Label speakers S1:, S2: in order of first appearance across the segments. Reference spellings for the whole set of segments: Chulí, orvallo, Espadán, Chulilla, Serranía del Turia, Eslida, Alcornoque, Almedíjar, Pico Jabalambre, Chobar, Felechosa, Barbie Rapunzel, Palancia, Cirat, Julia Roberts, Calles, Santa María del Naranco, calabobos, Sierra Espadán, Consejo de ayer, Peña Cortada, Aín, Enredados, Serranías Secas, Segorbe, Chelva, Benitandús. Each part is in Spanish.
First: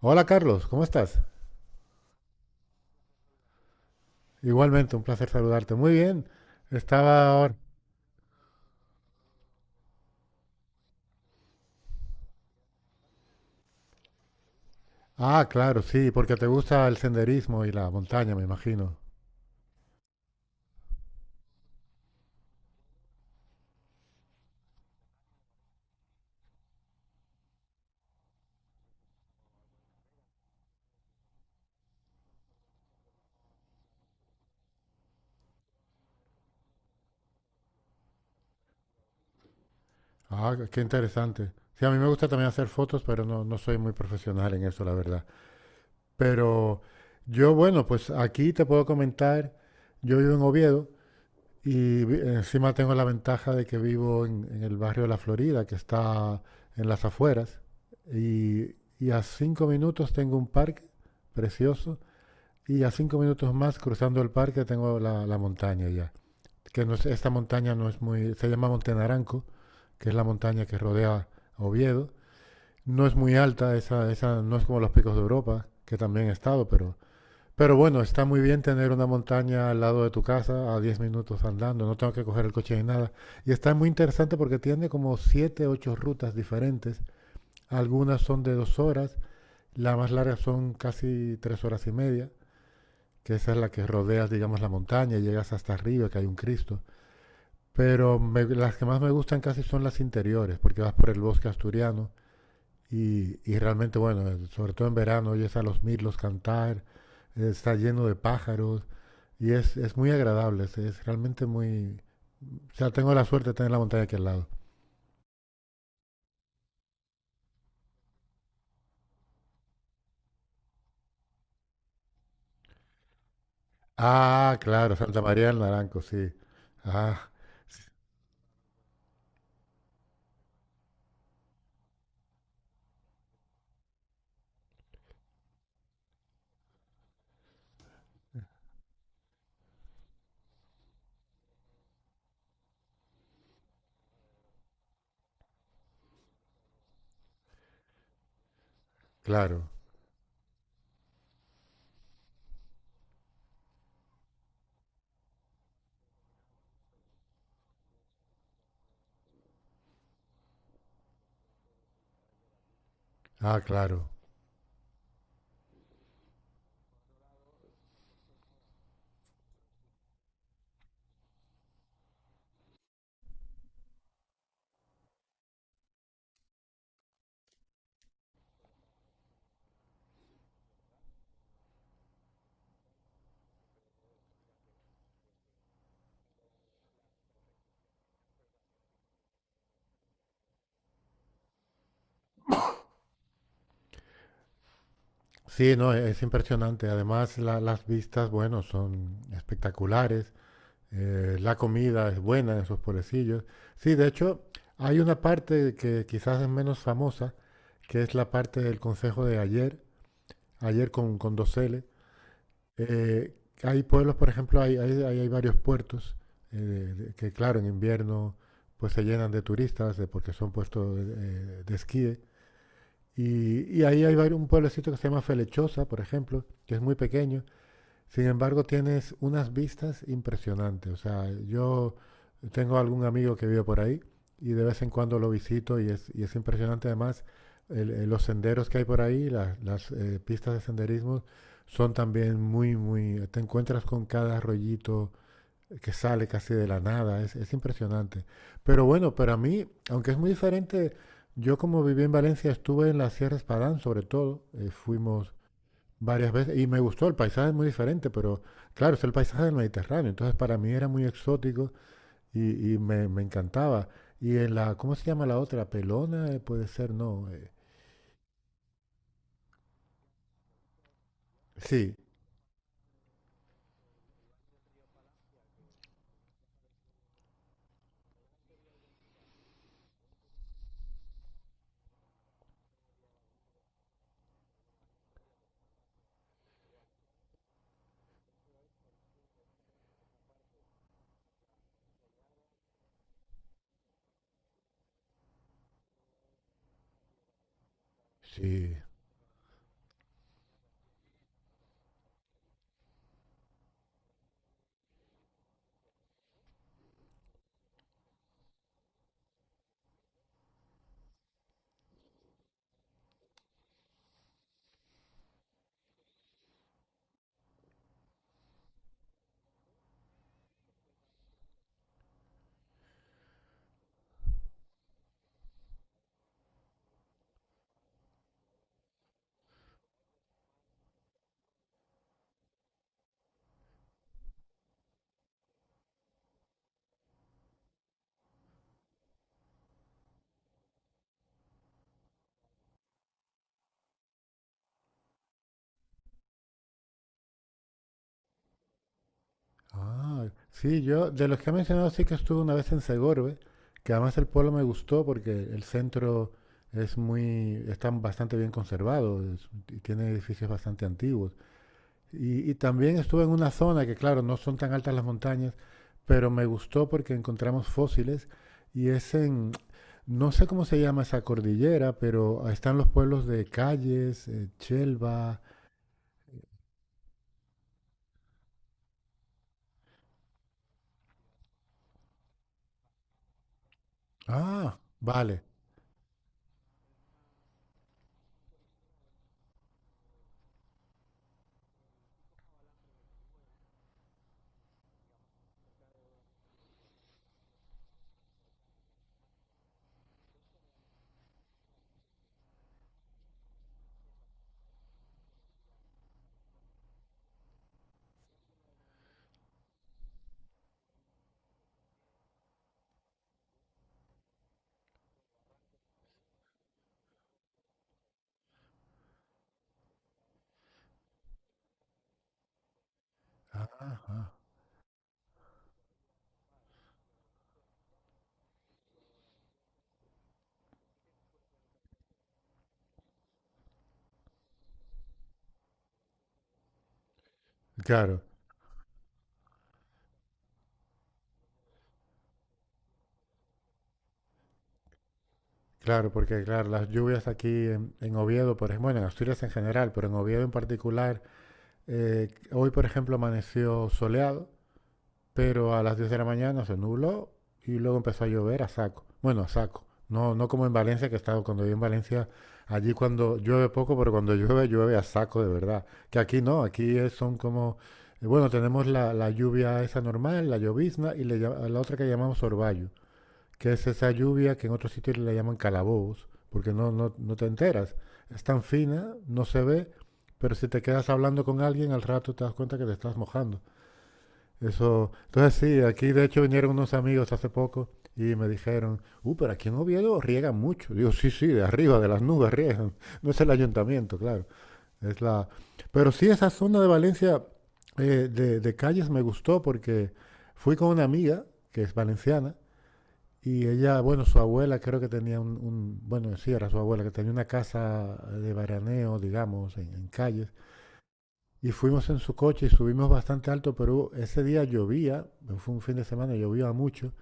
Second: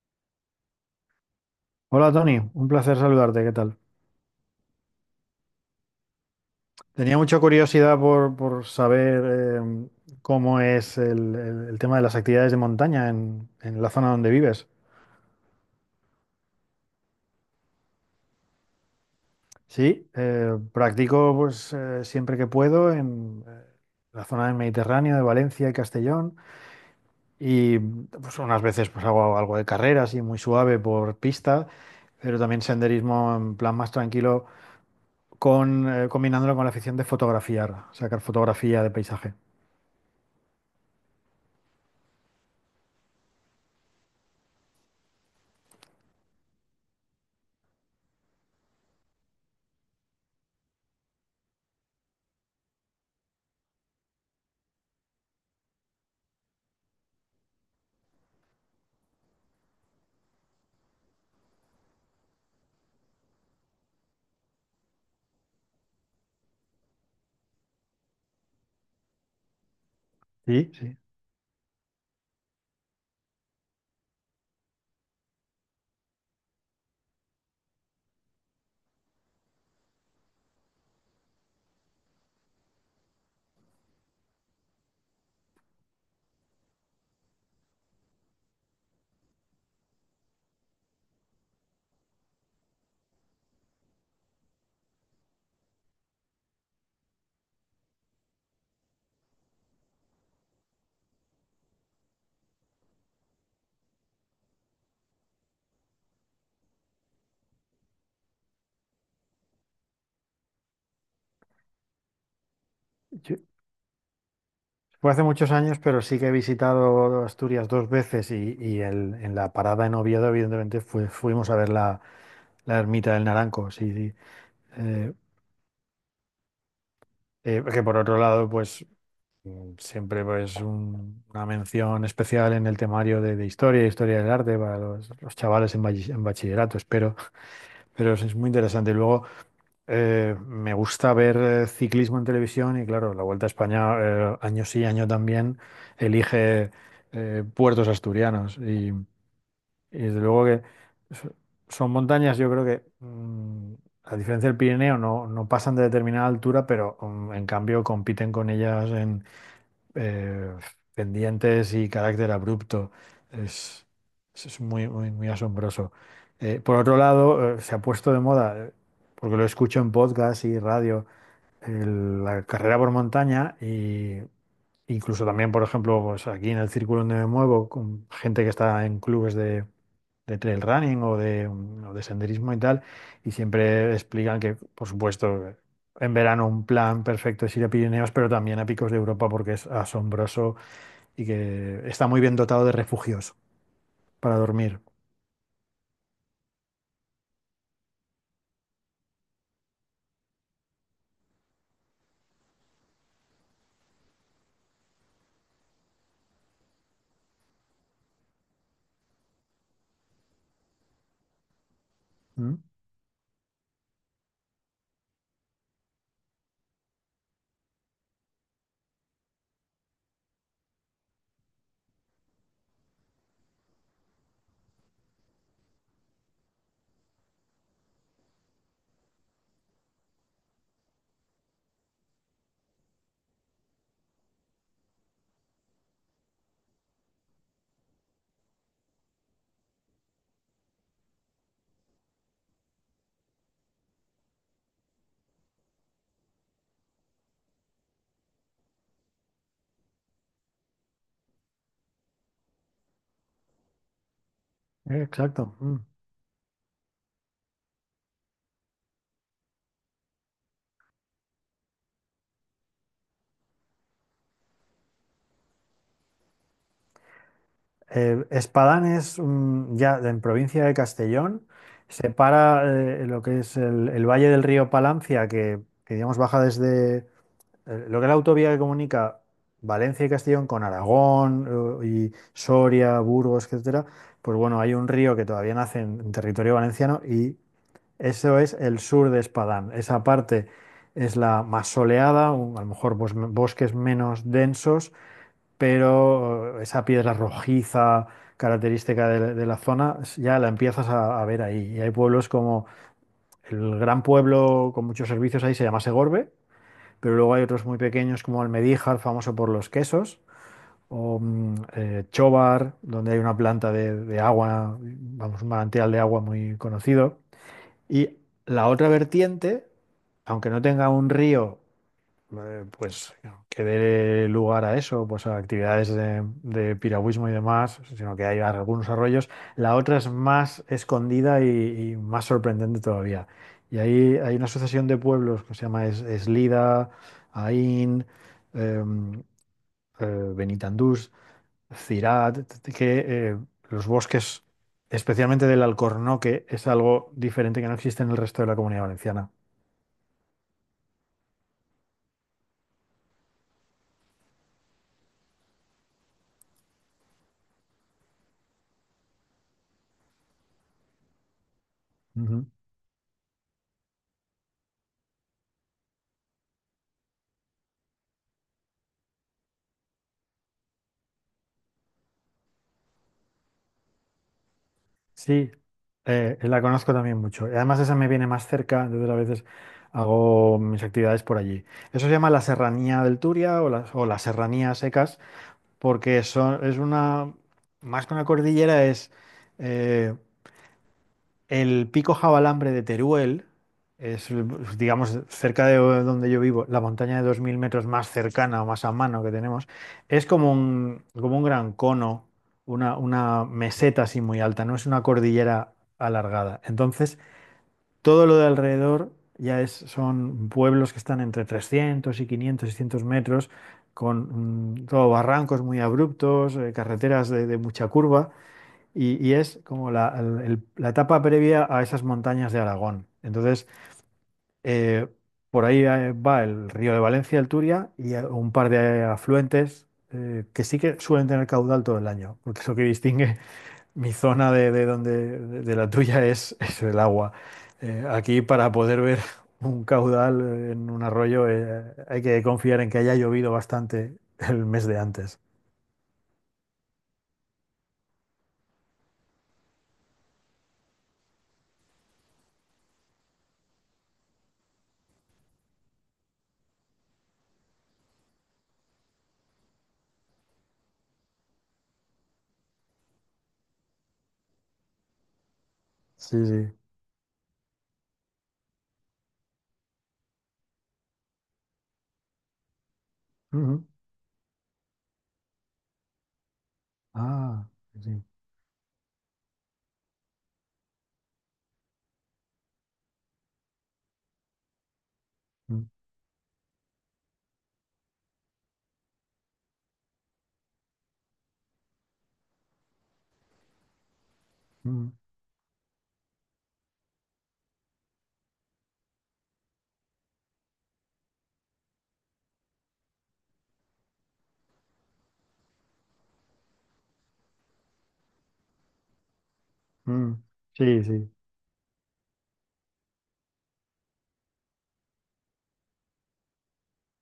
S1: Hola Carlos, ¿cómo estás?
S2: Hola Tony, un placer saludarte, ¿qué tal?
S1: Igualmente, un placer saludarte. Muy bien.
S2: Tenía
S1: Estaba
S2: mucha
S1: ahora-
S2: curiosidad por saber eh, cómo es el tema de las actividades de montaña en la zona donde vives.
S1: Ah, claro, sí, porque te gusta el senderismo y la montaña, me imagino.
S2: Sí, practico siempre que puedo en la zona del Mediterráneo, de Valencia y Castellón, y pues unas veces pues hago algo de carreras y muy suave por pista, pero también senderismo en plan más tranquilo, combinándolo con la afición de fotografiar, sacar fotografía de paisaje.
S1: Ah, qué interesante. Sí, a mí me gusta también hacer fotos, pero no, no soy muy profesional en eso, la verdad. Pero yo, pues aquí te puedo comentar, yo vivo en Oviedo y encima tengo la ventaja de que vivo en el barrio de La Florida, que está en las afueras, y a cinco minutos tengo un parque precioso. Y a cinco minutos más, cruzando el parque, tengo la montaña ya. Que esta montaña no es muy... Se llama Monte Naranco, que es la montaña que
S2: Sí,
S1: rodea Oviedo. No es muy alta, esa no es como los Picos de Europa, que también he estado, pero... Pero bueno, está muy bien tener una montaña al lado de tu casa, a 10 minutos andando, no tengo que coger el coche ni nada. Y está muy interesante porque tiene como 7, 8 rutas diferentes. Algunas son de dos horas, las más largas son casi tres horas y media, que esa es la que rodeas, digamos, la montaña y llegas hasta arriba, que hay un Cristo. Pero me, las que más me gustan casi son las interiores, porque vas por el bosque asturiano y realmente, bueno, sobre todo en verano oyes a los mirlos cantar, está lleno de pájaros y es muy agradable, es realmente muy... O sea, tengo la
S2: sí.
S1: suerte de tener la montaña aquí al lado.
S2: Fue hace muchos años, pero sí que he visitado Asturias dos veces y en la parada en Oviedo, evidentemente, fuimos a ver la ermita del Naranco. Sí, sí.
S1: Ah, claro,
S2: Eh,
S1: Santa María del Naranco, sí. Ah, sí,
S2: que por otro lado, pues siempre pues una mención especial en el temario de historia, historia del arte para los chavales en, en bachillerato, espero. Pero es muy interesante. Luego, me gusta ver ciclismo en televisión y claro, la Vuelta a España año sí, año también elige puertos asturianos y
S1: claro,
S2: desde luego que so- son montañas, yo creo que a diferencia del Pirineo no, no pasan de determinada altura, pero en cambio compiten con ellas eh, pendientes y carácter abrupto.
S1: ah,
S2: Es,
S1: claro.
S2: es muy, muy, muy asombroso. Por otro lado, se ha puesto de moda, porque lo escucho en podcast y radio, la carrera por montaña y incluso también, por ejemplo, pues aquí en el círculo donde me muevo, con gente que está en clubes de trail running o de, o de senderismo y tal, y siempre explican que, por supuesto, en verano un plan perfecto es ir a Pirineos, pero también a Picos de Europa porque es asombroso y que está muy bien dotado de refugios para dormir.
S1: Sí, no, es impresionante. Además, las vistas, bueno, son espectaculares. La comida es buena en esos pueblecillos. Sí, de hecho, hay una parte que quizás es menos famosa, que es la parte del Consejo de ayer, ayer con dos L.
S2: ¿Mm?
S1: Eh, hay pueblos, por ejemplo, hay varios puertos que, claro, en invierno pues se llenan de turistas porque son puestos de esquí. Y ahí hay un pueblecito que se llama Felechosa, por ejemplo, que es muy pequeño, sin embargo, tienes unas vistas impresionantes. O sea, yo tengo algún amigo que vive por ahí y de vez en cuando lo visito y y es impresionante además los senderos que hay por ahí, las pistas de senderismo son también muy, muy... Te encuentras con cada rollito que sale casi de la nada, es impresionante. Pero bueno, para mí, aunque es muy diferente, yo como viví en Valencia estuve en la Sierra Espadán sobre todo, fuimos
S2: Exacto.
S1: varias veces y me gustó, el paisaje es muy diferente, pero claro, es el paisaje del Mediterráneo, entonces para mí era muy exótico y me encantaba. Y en la, ¿cómo se llama la otra? Pelona, puede ser, no. Eh,
S2: Espadán es ya en provincia de Castellón,
S1: sí,
S2: separa lo que es el valle del río Palancia, que digamos baja desde lo que es la autovía que comunica Valencia y Castellón con Aragón y Soria, Burgos, etcétera. Pues bueno, hay un río que todavía nace en territorio valenciano y eso es el sur de Espadán. Esa parte es la más soleada, a lo mejor pues, bosques menos densos pero esa piedra rojiza
S1: sí.
S2: característica de la zona ya la empiezas a ver ahí. Y hay pueblos como el gran pueblo con muchos servicios ahí se llama Segorbe, pero luego hay otros muy pequeños como Almedíjar, famoso por los quesos, o Chobar, donde hay una planta de agua, vamos, un manantial de agua muy conocido. Y la otra vertiente, aunque no tenga un río, pues que dé lugar a eso, pues a actividades de piragüismo y demás, sino que hay algunos arroyos. La otra es más escondida y más sorprendente todavía. Y ahí hay una asociación de pueblos que se llama Eslida, Aín, eh, eh, Benitandús, Cirat, que los bosques, especialmente del Alcornoque, es algo diferente que no existe en el resto de la Comunidad Valenciana.
S1: Ah, sí, yo, de los que ha mencionado, sí que estuve una vez en Segorbe, que además el pueblo me gustó porque el centro es muy, está bastante bien conservado y tiene edificios bastante antiguos.
S2: Ujú.
S1: Y también estuve en una zona que, claro, no son tan altas las montañas, pero me gustó porque encontramos fósiles y es no sé cómo se llama esa cordillera, pero están los pueblos de Calles, Chelva.
S2: Sí. La conozco también mucho. Y además esa me viene más cerca, entonces a veces hago mis actividades por allí. Eso se llama la Serranía del Turia o las
S1: Ah,
S2: Serranías Secas,
S1: vale.
S2: porque son, es una, más que una cordillera, es eh, el Pico Jabalambre de Teruel, es, digamos, cerca de donde yo vivo, la montaña de 2.000 metros más cercana o más a mano que tenemos, es como un gran cono, una meseta así muy alta, no es una cordillera alargada. Entonces, todo lo de alrededor ya es, son pueblos que están entre 300 y 500, 600 metros, con todo barrancos muy abruptos, carreteras de mucha curva, y es como la, la etapa previa a esas montañas de Aragón. Entonces,
S1: Ah, ah.
S2: eh, por ahí va el río de Valencia, el Turia, y un par de afluentes que sí que suelen tener caudal todo el año, porque es lo que distingue mi zona de la tuya es, es el agua.
S1: Claro,
S2: Aquí para poder ver un caudal en un arroyo hay que confiar en que haya llovido bastante el mes de antes.
S1: claro, porque claro, las lluvias aquí en Oviedo, por ejemplo, bueno, en Asturias en general, pero en Oviedo en particular, hoy por ejemplo amaneció soleado pero a las 10 de la mañana se nubló y luego empezó a llover a saco. Bueno, a saco. No, no como en Valencia, que he estado cuando vivo en Valencia, allí cuando llueve poco, pero cuando llueve, llueve a saco de verdad. Que
S2: Sí,
S1: aquí no,
S2: sí.
S1: son como, bueno, tenemos la lluvia esa normal, la llovizna, y la otra que llamamos orvallo, que
S2: Ujú.
S1: es esa lluvia que en otros sitios le llaman calabobos, porque no, no, no te
S2: Ah,
S1: enteras.
S2: sí.
S1: Es tan fina, no se ve, pero si te quedas hablando con alguien, al rato te das cuenta que te estás mojando. Eso, entonces sí,
S2: Mm,
S1: aquí de hecho vinieron unos amigos hace poco y me dijeron, pero aquí en Oviedo riegan mucho. Digo, sí, sí, de arriba, de las nubes riegan. No es el ayuntamiento, claro.
S2: mm,
S1: Es la... Pero sí, esa zona de Valencia de Calles me gustó porque fui con una amiga que es valenciana y ella, bueno, su abuela creo que tenía bueno, sí, era su abuela, que tenía una casa de veraneo, digamos, en
S2: mm.
S1: Calles.
S2: Sí, sí.
S1: Y fuimos en su coche y subimos bastante alto, pero ese día llovía, fue un fin de semana, llovía mucho,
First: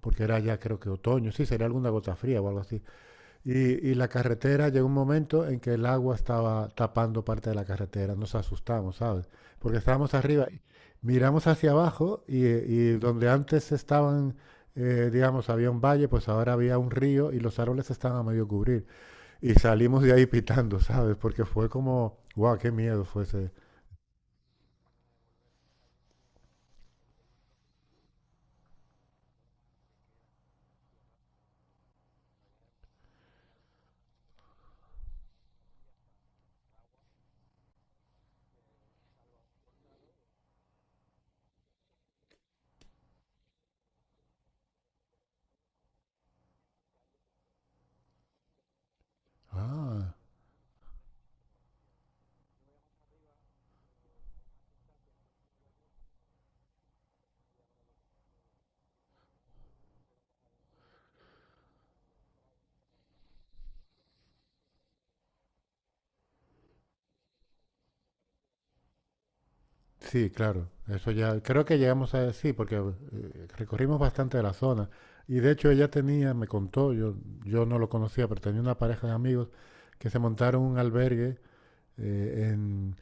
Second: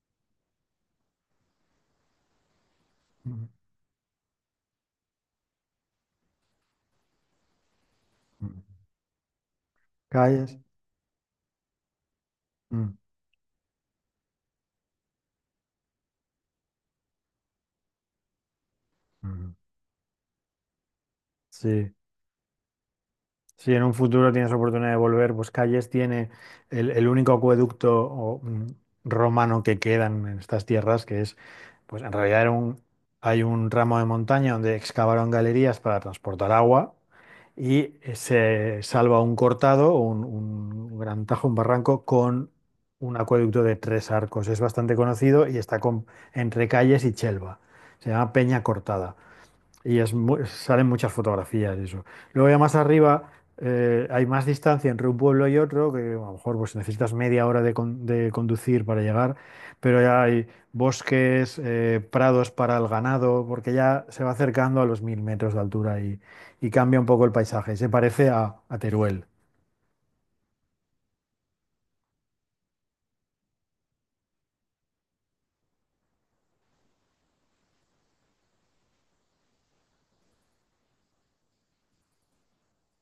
S1: porque era ya creo que otoño, sí, sería alguna gota fría o algo así.
S2: Mm,
S1: Y, y la carretera llegó un momento en que el agua estaba tapando parte de la carretera, nos
S2: mm.
S1: asustamos, ¿sabes? Porque estábamos arriba,
S2: Calles.
S1: miramos hacia abajo y
S2: Mm,
S1: donde antes estaban, digamos, había un valle, pues ahora había un río y los árboles estaban a medio cubrir. Y
S2: mm.
S1: salimos de ahí pitando, ¿sabes? Porque fue
S2: Sí.
S1: como, wow, qué miedo fue ese.
S2: Si en un futuro tienes oportunidad de volver, pues Calles tiene el único acueducto o, romano que quedan en estas tierras, que es, pues en realidad era hay un ramo de montaña donde excavaron galerías para transportar agua y se salva un cortado, un gran tajo, un barranco con un acueducto de tres arcos. Es bastante conocido y está entre Calles y Chelva. Se llama Peña Cortada. Y es
S1: Ah,
S2: salen muchas fotografías y eso. Luego ya más arriba hay más distancia entre un pueblo y otro, que a lo mejor pues, necesitas media hora de conducir para llegar, pero ya hay bosques, prados para el ganado, porque ya se va acercando a los 1.000 metros de altura y cambia un poco el paisaje. Se parece a Teruel.
S1: sí, claro. Eso ya, creo que llegamos a sí, porque recorrimos bastante de la zona. Y de hecho ella tenía, me contó, yo no lo conocía, pero tenía una pareja de amigos que se montaron un albergue eh, en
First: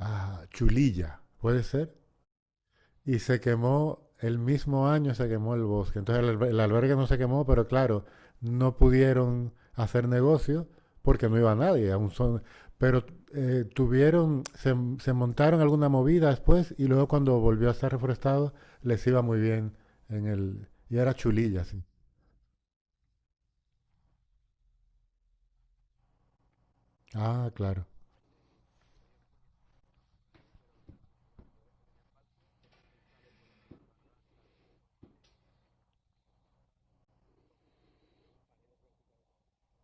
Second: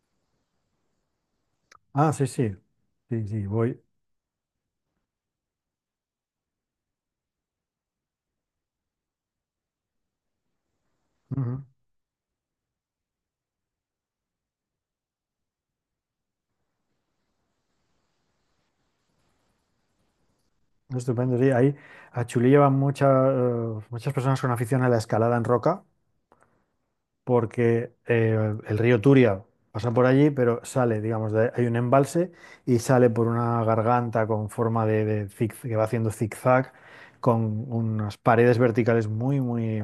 S1: ah, Chulilla, ¿puede ser?
S2: Ah, sí, sí.
S1: Y
S2: Sí,
S1: se
S2: sí, voy.
S1: quemó, el mismo año se quemó el bosque. Entonces el albergue no se quemó, pero claro, no pudieron hacer negocio porque no iba
S2: Ujú.
S1: nadie. Aún son, pero tuvieron, se montaron alguna movida después y luego cuando volvió a ser reforestado les iba muy bien en el... Y era
S2: Estupendo, sí.
S1: Chulilla,
S2: Ahí
S1: sí.
S2: a Chulí llevan mucha, muchas personas con afición a la escalada en roca.
S1: Ah, claro.
S2: Porque el río Turia pasa por allí, pero sale, digamos, hay un embalse y sale por una garganta con forma que va haciendo zigzag, con unas paredes verticales muy, muy,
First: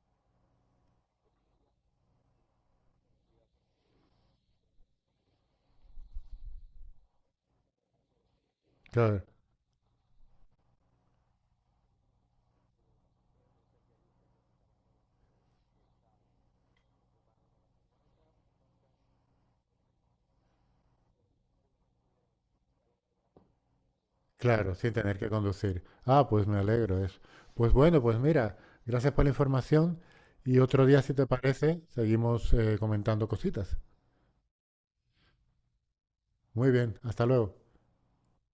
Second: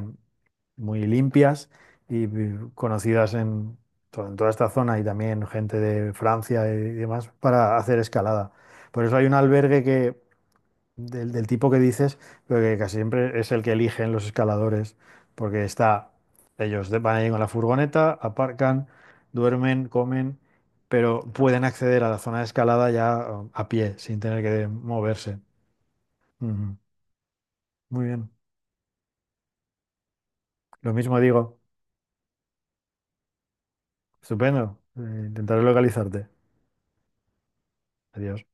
S2: muy limpias y conocidas en, en toda esta zona y también gente de Francia y demás para hacer escalada. Por eso
S1: Claro.
S2: hay un albergue que del, del tipo que dices, pero que casi siempre es el que eligen los escaladores, porque está, van ahí con la furgoneta, aparcan, duermen, comen, pero pueden acceder a la zona de escalada ya a pie, sin tener que
S1: Claro, sin tener que
S2: moverse.
S1: conducir. Ah, pues me
S2: Ujú.
S1: alegro eso. Pues bueno,
S2: Muy
S1: pues
S2: bien.
S1: mira, gracias por la información y otro
S2: Lo
S1: día, si
S2: mismo
S1: te
S2: digo.
S1: parece, seguimos comentando cositas.
S2: Estupendo. Intentaré localizarte.
S1: Muy bien, hasta luego.
S2: Adiós.